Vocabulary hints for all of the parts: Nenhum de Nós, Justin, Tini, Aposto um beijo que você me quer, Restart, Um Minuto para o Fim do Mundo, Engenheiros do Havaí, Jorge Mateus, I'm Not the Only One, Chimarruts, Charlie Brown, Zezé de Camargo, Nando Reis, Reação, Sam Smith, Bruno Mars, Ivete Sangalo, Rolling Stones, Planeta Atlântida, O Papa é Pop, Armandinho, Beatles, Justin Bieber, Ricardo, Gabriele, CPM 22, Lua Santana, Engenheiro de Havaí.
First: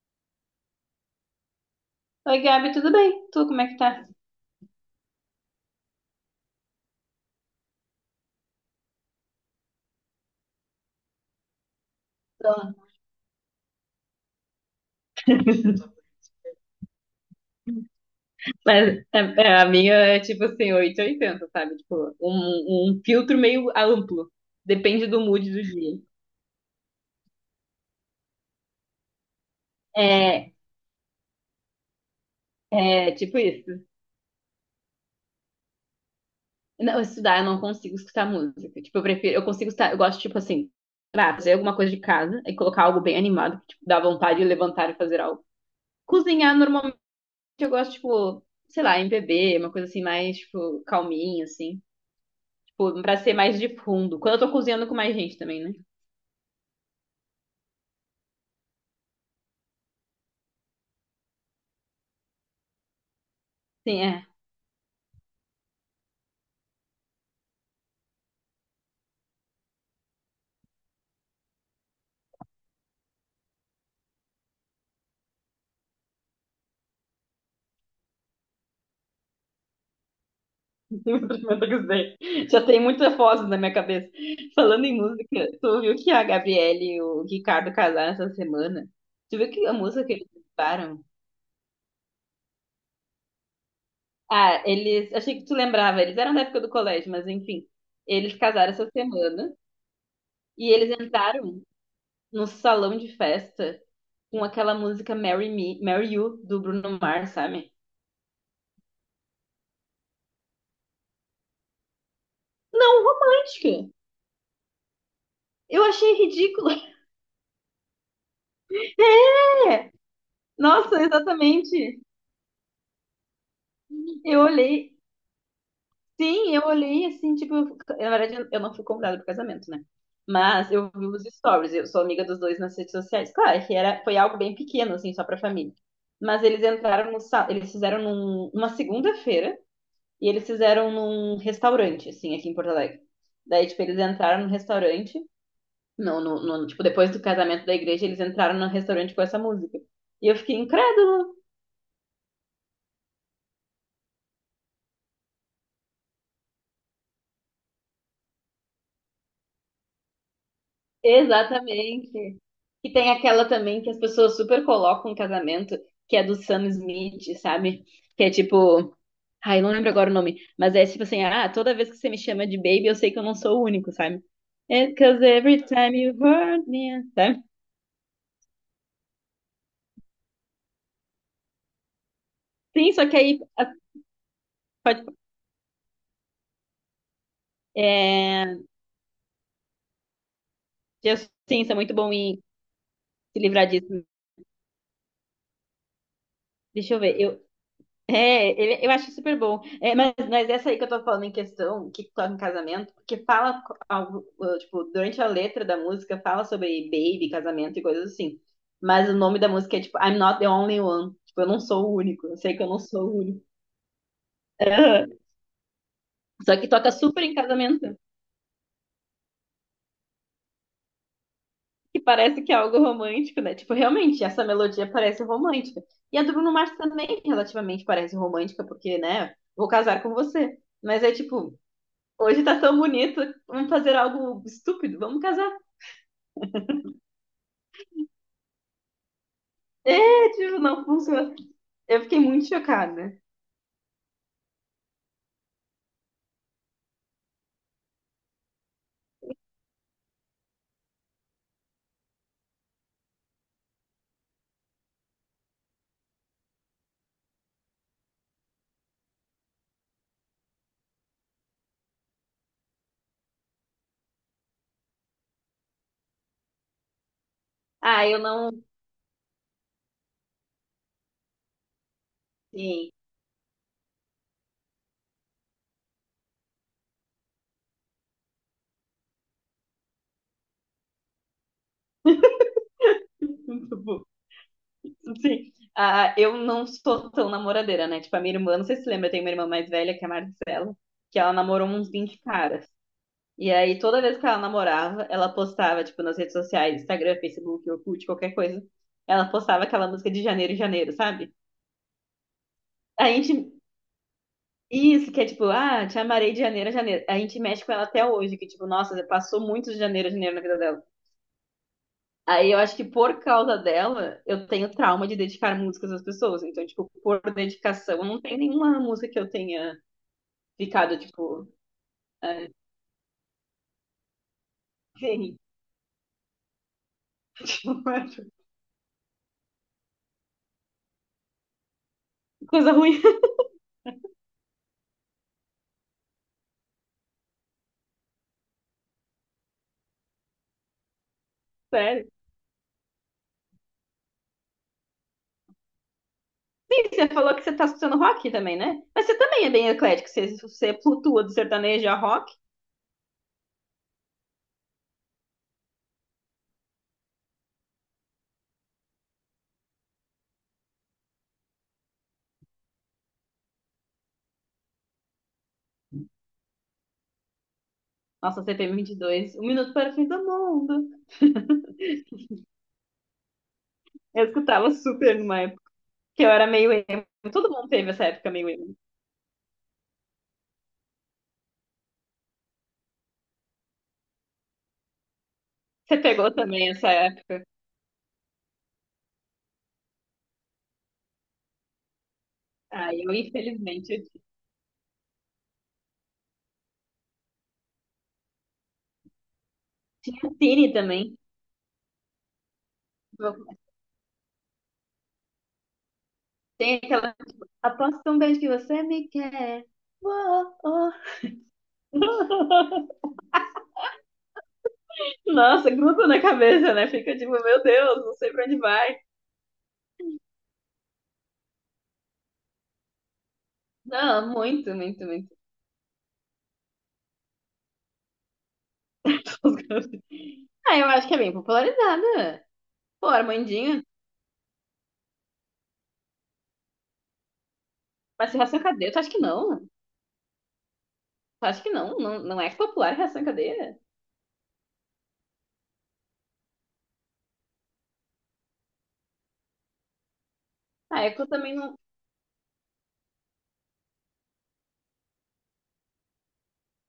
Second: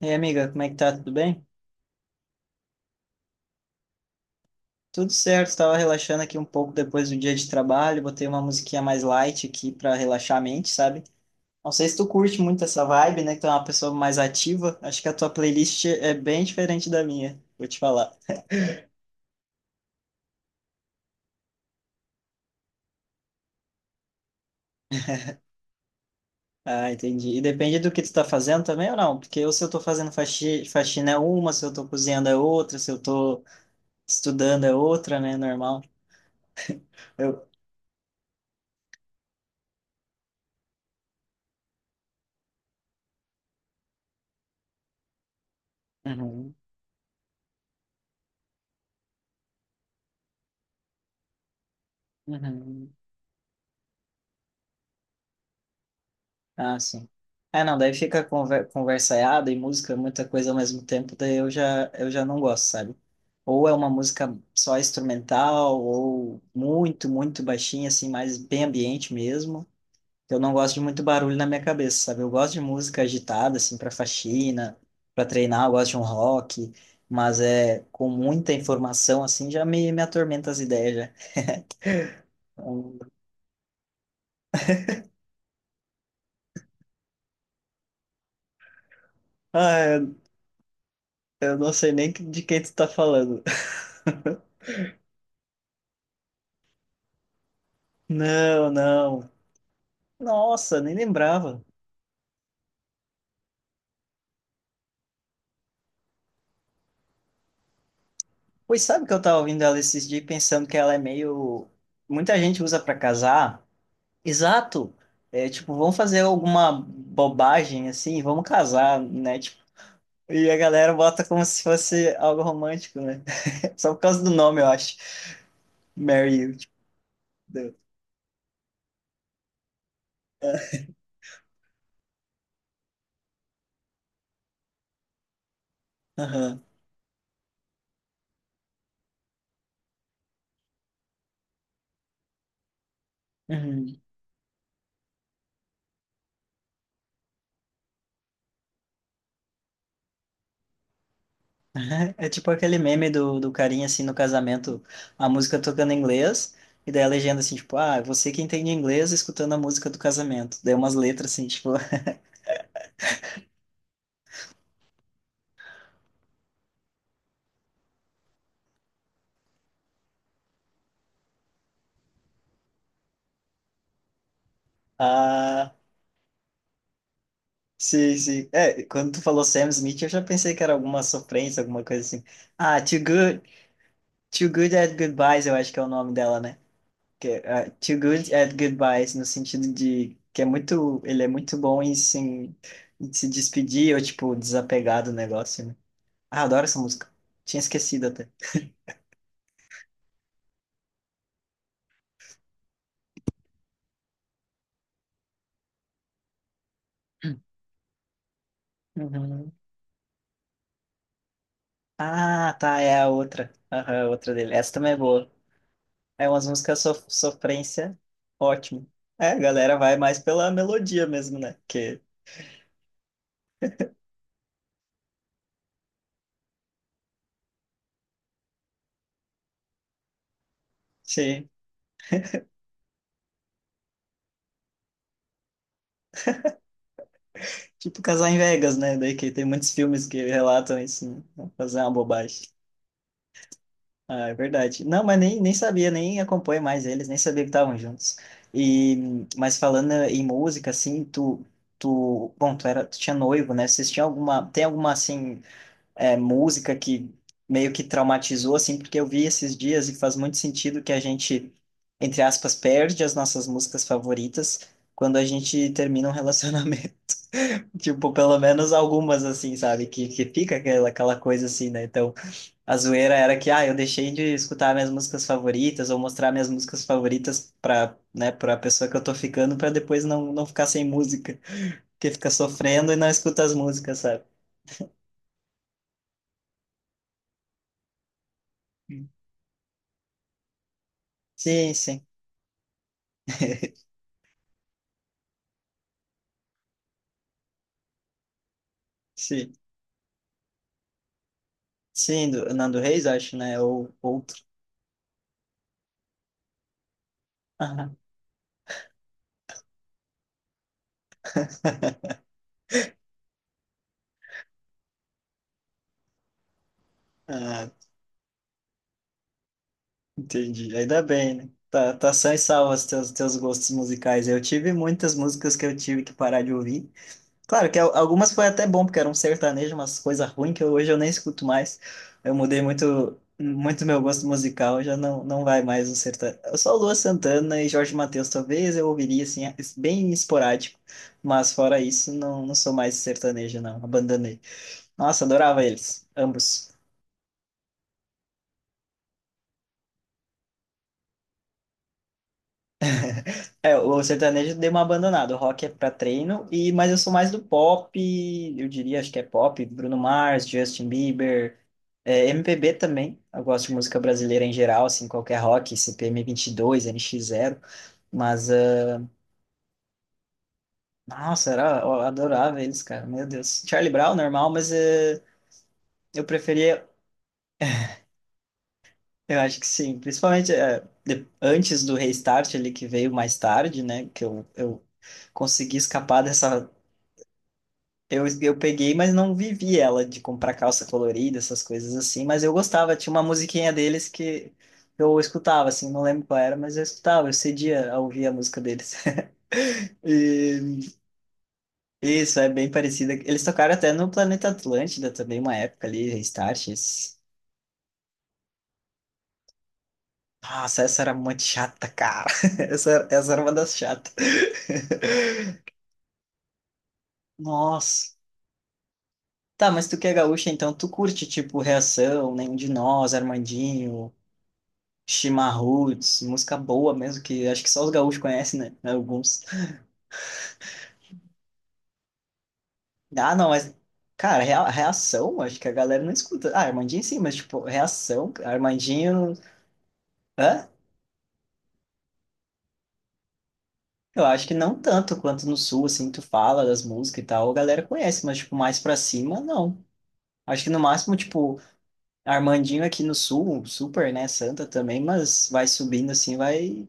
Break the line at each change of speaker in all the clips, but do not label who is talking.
E aí, amiga, como é que tá? Tudo bem?
Oi, Gabi, tudo bem? Tu, como é que tá?
Tudo certo, estava relaxando aqui um pouco depois do dia de trabalho, botei uma musiquinha mais light aqui para relaxar a mente, sabe? Não sei se tu curte muito
Então,
essa vibe, né? Que tu é uma pessoa mais ativa. Acho que a tua playlist é bem diferente da minha, vou te falar.
mas é, a minha é tipo assim, 880, sabe? Tipo, um filtro meio amplo. Depende do mood do dia.
Ah, entendi. E depende do que tu tá fazendo também ou não? Porque ou se eu tô fazendo
É,
faxina é uma, se eu tô cozinhando é outra, se eu
é tipo
tô
isso.
estudando é outra, né? Normal.
Não, estudar, eu
Eu...
não consigo escutar música. Tipo, eu prefiro, eu consigo escutar, eu gosto, tipo assim, pra fazer alguma coisa de casa e colocar algo bem animado, que, tipo, dá vontade de levantar e fazer algo.
Uhum,
Cozinhar, normalmente, eu gosto, tipo, sei lá, MPB, uma coisa assim, mais, tipo, calminha, assim.
uhum.
Tipo, pra ser mais de fundo. Quando eu tô cozinhando com mais gente também, né?
Ah, sim. É, não, daí fica conversaiada e música, muita coisa ao mesmo tempo, daí eu já não gosto, sabe? Ou é uma
Sim, é.
música só instrumental, ou muito, muito baixinha, assim, mais bem ambiente mesmo. Eu não gosto de muito barulho na minha cabeça, sabe? Eu gosto de música agitada, assim, para faxina, para treinar, eu gosto de um rock, mas é com muita informação, assim, já me atormenta as ideias, já.
Primeiro eu sei. Já tem muita foto na minha cabeça. Falando em música, tu viu que a Gabriele e o Ricardo casaram essa semana? Tu viu que a
Ah,
música que
eu,
eles participaram?
eu não sei nem de quem tu tá falando.
Ah, eles. Achei que tu lembrava, eles eram da época do colégio, mas enfim. Eles
Não,
casaram essa
não.
semana e
Nossa,
eles
nem
entraram
lembrava.
no salão de festa com aquela música Marry Me, Marry You, do Bruno Mars, sabe?
Pois sabe que eu tava ouvindo ela esses dias e pensando que ela é meio. Muita gente usa pra
Não,
casar.
romântica!
Exato. É, tipo,
Eu
vamos
achei
fazer
ridículo.
alguma bobagem assim, vamos casar, né? Tipo,
É!
e a galera
Nossa,
bota como se
exatamente.
fosse algo romântico, né? Só por causa do
Eu
nome, eu
olhei.
acho. Marry you.
Sim, eu
Tipo,
olhei assim, tipo,
deu.
na verdade eu não fui convidada pro casamento, né? Mas eu vi os stories, eu sou amiga dos dois nas redes sociais. Claro que era, foi algo bem pequeno, assim, só pra família. Mas
Aham.
eles entraram no, sa- eles fizeram uma segunda-feira e eles fizeram num restaurante, assim, aqui em Porto Alegre. Daí, tipo, eles
Uhum.
entraram no restaurante, tipo, depois do casamento da igreja, eles entraram no restaurante com essa música. E eu fiquei incrédula.
É tipo aquele meme do carinha assim no casamento, a música tocando em inglês. E daí a legenda assim, tipo, ah, você que entende inglês escutando a música do casamento. Daí umas letras assim, tipo,
Exatamente. E tem aquela também que as pessoas super colocam no casamento, que é do Sam Smith, sabe? Que é tipo, ai, não lembro agora o nome, mas é tipo assim, ah, toda vez que você me chama de baby, eu sei que eu não sou o único, sabe? It's cause every
ah,
time you hurt me, sabe?
sim, sim. É, quando tu falou Sam Smith, eu já pensei que era alguma sofrência, alguma coisa assim. Ah,
Sim,
Too
só que
Good,
aí
Too Good at
pode,
Goodbyes, eu acho que é o nome dela, né? Que, ah, Too Good at
é,
Goodbyes, no sentido de que é muito, ele é muito
Justin é
bom em
muito bom
se,
em
em se
se livrar
despedir ou,
disso.
tipo, desapegar do negócio, né? Ah, adoro essa
Deixa eu
música.
ver. Eu
Tinha esquecido até.
É, eu acho super bom. É, mas essa aí que eu tô falando em questão, que toca em casamento, porque fala algo, tipo, durante a letra da música fala sobre baby, casamento e coisas assim. Mas o nome da
Uhum.
música é tipo I'm Not the Only One. Tipo, eu não sou o único. Eu
Ah,
sei que eu não
tá, é a
sou o único.
outra. Aham, a outra dele. Essa também é
Aham.
boa. É umas
Só que
músicas
toca super em casamento,
sofrência, ótimo. É, a galera vai mais pela melodia mesmo, né? Que,
que parece que é algo romântico, né? Tipo, realmente, essa melodia parece romântica. E a do Bruno Mars também relativamente parece romântica, porque, né, vou casar com você. Mas é
sim,
tipo. Hoje tá tão bonito, vamos fazer algo estúpido, vamos casar.
tipo casar em Vegas, né? Daí que tem muitos filmes que
É, tipo,
relatam
não
isso,
funciona.
né? Fazer uma
Eu fiquei muito
bobagem.
chocada.
Ah, é verdade. Não, mas nem sabia, nem acompanho mais eles, nem sabia que estavam juntos. E, mas falando em música, assim, tu, bom, tu era, tu tinha noivo, né? Vocês tinham alguma, tem alguma, assim, é, música que meio que traumatizou, assim, porque eu vi esses dias e faz muito sentido que a gente, entre aspas, perde as nossas músicas favoritas quando a gente termina um relacionamento.
Ah,
Tipo,
eu
pelo
não.
menos algumas, assim, sabe? Que fica aquela, coisa assim, né? Então, a
Sim.
zoeira era que, ah, eu deixei de escutar minhas músicas favoritas ou mostrar minhas músicas favoritas pra, né, pra pessoa que eu tô ficando, pra depois não ficar sem música. Porque fica sofrendo e não escuta as músicas, sabe?
Sim. Ah, eu não sou tão namoradeira, né? Tipo, a minha irmã, não sei se você lembra, eu tenho uma irmã mais velha, que é a Marcela, que ela namorou
Sim,
uns
sim,
20 caras. E aí, toda vez que ela namorava, ela postava, tipo, nas redes sociais, Instagram, Facebook, Orkut, qualquer coisa. Ela
sim.
postava aquela música de Janeiro, Janeiro, sabe?
Sim, do Nando Reis,
A
acho,
gente
né? Ou outro.
isso, que é tipo, ah, te amarei de janeiro a janeiro. A gente mexe com ela até hoje, que tipo, nossa, passou muito de janeiro a janeiro na vida dela. Aí eu acho que por causa dela, eu tenho trauma de dedicar músicas às pessoas. Então, tipo, por
Ah,
dedicação, não tem nenhuma música que eu tenha
entendi.
ficado,
Ainda bem,
tipo,
né? Tá
ah,
só em salvo os teus gostos musicais. Eu tive muitas
gente,
músicas que eu tive que parar de ouvir. Claro que algumas foi até bom, porque era um sertanejo, umas coisas ruins que hoje eu nem escuto mais. Eu mudei
coisa ruim,
muito meu gosto musical, já não vai mais um sertanejo. Só Lua Santana e Jorge Mateus, talvez eu ouviria, assim, bem esporádico. Mas fora
sério.
isso, não sou mais sertanejo, não. Abandonei. Nossa, adorava eles, ambos.
Sim, você falou que você tá escutando rock também, né? Mas você também é bem eclético, você, você flutua do sertanejo a rock.
É, o sertanejo deu uma abandonada. O rock é pra treino, e mas eu sou mais do pop, eu diria, acho que é pop, Bruno Mars, Justin Bieber, é, MPB também. Eu gosto de música brasileira em geral, assim, qualquer rock, CPM 22, NX zero.
Nossa,
Mas,
CPM
ah,
22, Um Minuto para o Fim do Mundo.
nossa, era, eu adorava eles, cara, meu Deus. Charlie Brown,
Eu
normal,
escutava
mas
super numa. Que
eu
eu era meio
preferia,
emo. Todo mundo teve essa época meio emo.
eu acho que sim, principalmente antes do Restart, ele que veio mais tarde, né, que eu consegui
Você
escapar
pegou também
dessa.
essa época?
Eu peguei, mas não vivi ela de comprar calça colorida, essas coisas assim, mas eu gostava,
Ah,
tinha
eu
uma musiquinha
infelizmente eu
deles que eu escutava, assim, não lembro qual era, mas eu escutava, eu cedia a ouvir a música deles.
tinha Tini
E
também.
isso, é bem parecida. Eles tocaram até no Planeta Atlântida também, uma época ali, Restart.
Tem aquela. Aposto um beijo que você me quer. Uou,
Nossa,
uou.
essa era muito chata, cara. Essa era uma das chatas.
Nossa, gruda na cabeça, né? Fica tipo, meu Deus, não
Nossa.
sei pra onde vai.
Tá, mas tu que é gaúcha, então tu curte, tipo, Reação, Nenhum de Nós, Armandinho,
Não, muito, muito, muito.
Chimarruts, música boa mesmo, que acho que só os gaúchos conhecem, né? Né, alguns.
Ah, eu acho que é bem popularizada. Pô,
Ah, não, mas,
Armandinho.
cara, reação, acho que a galera não escuta. Ah, Armandinho sim, mas, tipo,
Mas
reação,
se Reação em Cadeia, tu acha que
Armandinho.
não? Tu
Hã?
acha que não? Não, não é popular Reação em Cadeia?
Eu acho que não tanto quanto no sul, assim, tu fala das músicas e tal, a galera conhece, mas, tipo, mais pra cima, não. Acho que no
Ah, é
máximo,
que eu também
tipo,
não.
Armandinho aqui no sul, super, né? Santa também, mas vai subindo assim, vai.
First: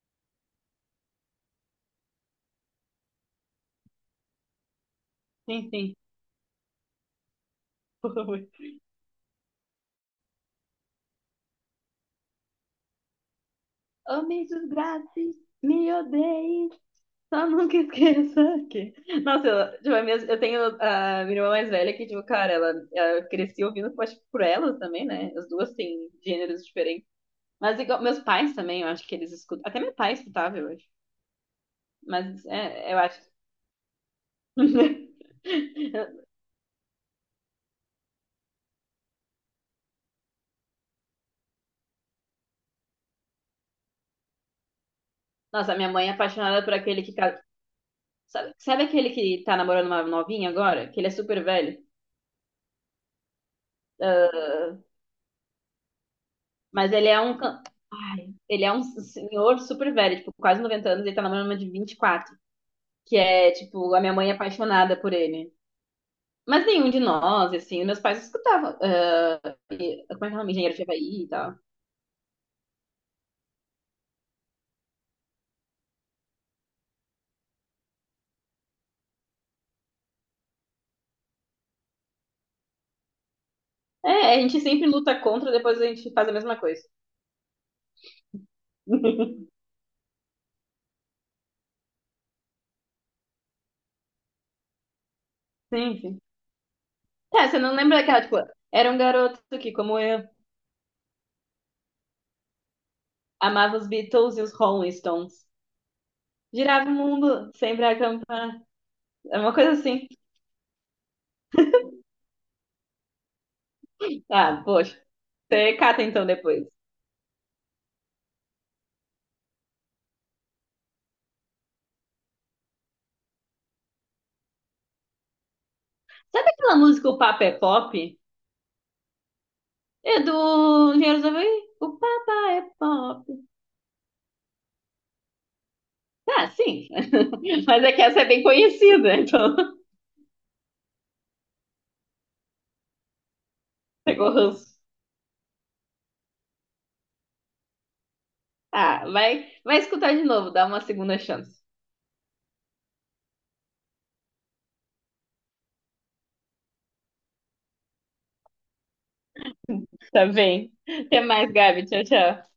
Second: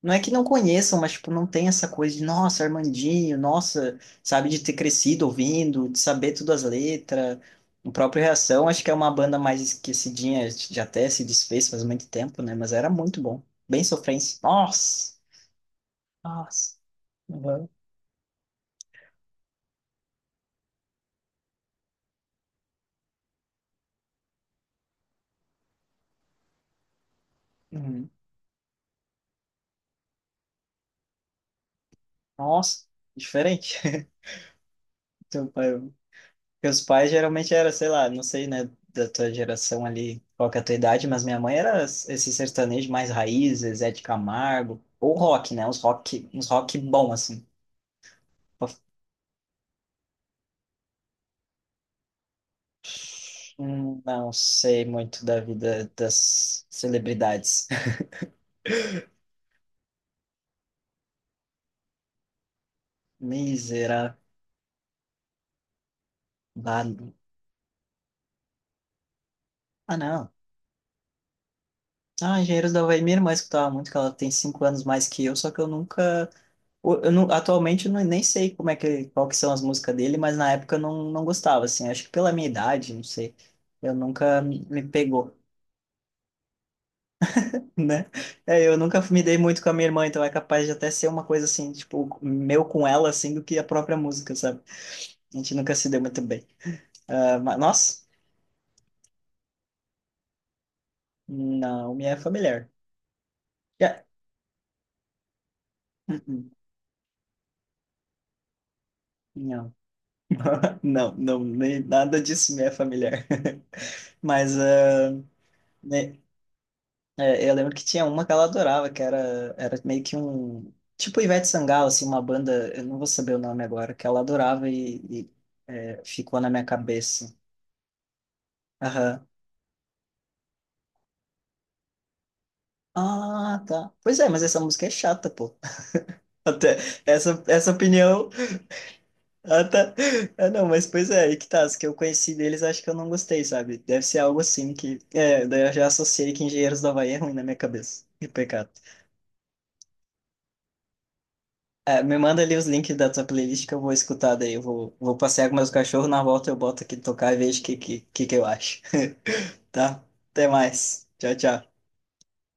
Não é que não conheçam, mas, tipo, não tem essa coisa de, nossa, Armandinho, nossa, sabe, de ter crescido
Sim,
ouvindo,
sim.
de saber todas as letras. O próprio
Foi.
Reação, acho que é uma banda mais esquecidinha, já até se desfez faz muito tempo, né? Mas era muito bom. Bem
Oh,
sofrência.
me
Nossa!
desgrace, me odeie,
Nossa!
só
Uhum.
nunca esqueça que. Nossa, eu, tipo, eu tenho a minha irmã mais velha que, tipo, cara, ela crescia ouvindo Pode por elas também, né? As duas têm gêneros diferentes. Mas igual,
Uhum.
meus pais também, eu acho que eles escutam. Até meu pai escutava, eu acho. Mas
Nossa!
é, eu acho.
Diferente. Então, pai, porque os pais geralmente era, sei lá, não sei, né, da tua geração ali, qual que é a tua idade, mas minha mãe era esse sertanejo mais raiz, Zezé de Camargo, ou rock, né,
Nossa, minha mãe é
uns
apaixonada por
rock
aquele
bom,
que.
assim.
Sabe, sabe aquele que tá namorando uma novinha agora? Que ele é super velho?
Não
Ah,
sei muito da vida das
mas ele é um.
celebridades.
Ai, ele é um senhor super velho, tipo, quase 90 anos, ele tá namorando uma de 24. Que é, tipo, a minha
Miserável.
mãe é apaixonada por ele. Mas nenhum de nós, assim, meus pais escutavam. Ah,
Ah,
como é
não.
que é o nome? Engenheiro de Havaí e tal.
Ah, Engenheiros do Havaí, minha irmã escutava muito, que ela tem 5 anos mais que eu, só que eu nunca. Eu não, atualmente eu não, nem sei como é que, qual que são as músicas dele, mas na época eu não gostava, assim. Acho que pela minha idade, não sei. Eu
É, a
nunca
gente
me
sempre luta
pegou,
contra, depois a gente faz a mesma coisa.
né? É, eu nunca me dei muito com a minha irmã, então é capaz de até ser uma coisa assim, tipo, meu com ela, assim, do que a própria música, sabe? A gente nunca se
Sim,
deu
sim.
muito bem. Ah,
Tá,
mas,
você não lembra
nossa,
daquela, tipo, era um garoto que, como eu,
não me é familiar.
amava os
Já-
Beatles e os Rolling Stones.
Hum, hum,
Girava o mundo, sempre a acampar. É uma coisa
Não.
assim.
Não, não, nem nada disso me é familiar. Mas,
Ah, poxa.
ah,
Você cata
né,
então depois.
é, eu lembro que tinha uma que ela adorava, que era meio que um. Tipo Ivete Sangalo, assim, uma banda, eu não vou saber o nome agora, que ela adorava e, é, ficou na
Sabe
minha
aquela música O
cabeça.
Papa é Pop?
Aham.
É do Engenheiros do O Papa é Pop.
Ah, tá. Pois é, mas essa música é chata, pô.
Ah,
Até
sim.
essa, essa
Mas é que essa é
opinião.
bem conhecida, então.
Ah, tá. Ah, não, mas pois é, aí que tá. As que eu conheci deles, acho que eu não gostei, sabe? Deve ser
Pegou
algo assim
ranço.
que. É, daí eu já associei que Engenheiros do Havaí é ruim na minha cabeça. Que pecado.
Ah, vai, vai escutar de novo, dá uma segunda chance.
É, me manda ali os links da tua playlist que eu vou escutar daí. Eu vou passear com meus cachorros, na volta eu boto aqui tocar e vejo o que que eu acho. Tá?
Tá
Até
bem.
mais.
Até
Tchau,
mais,
tchau.
Gabi. Tchau, tchau.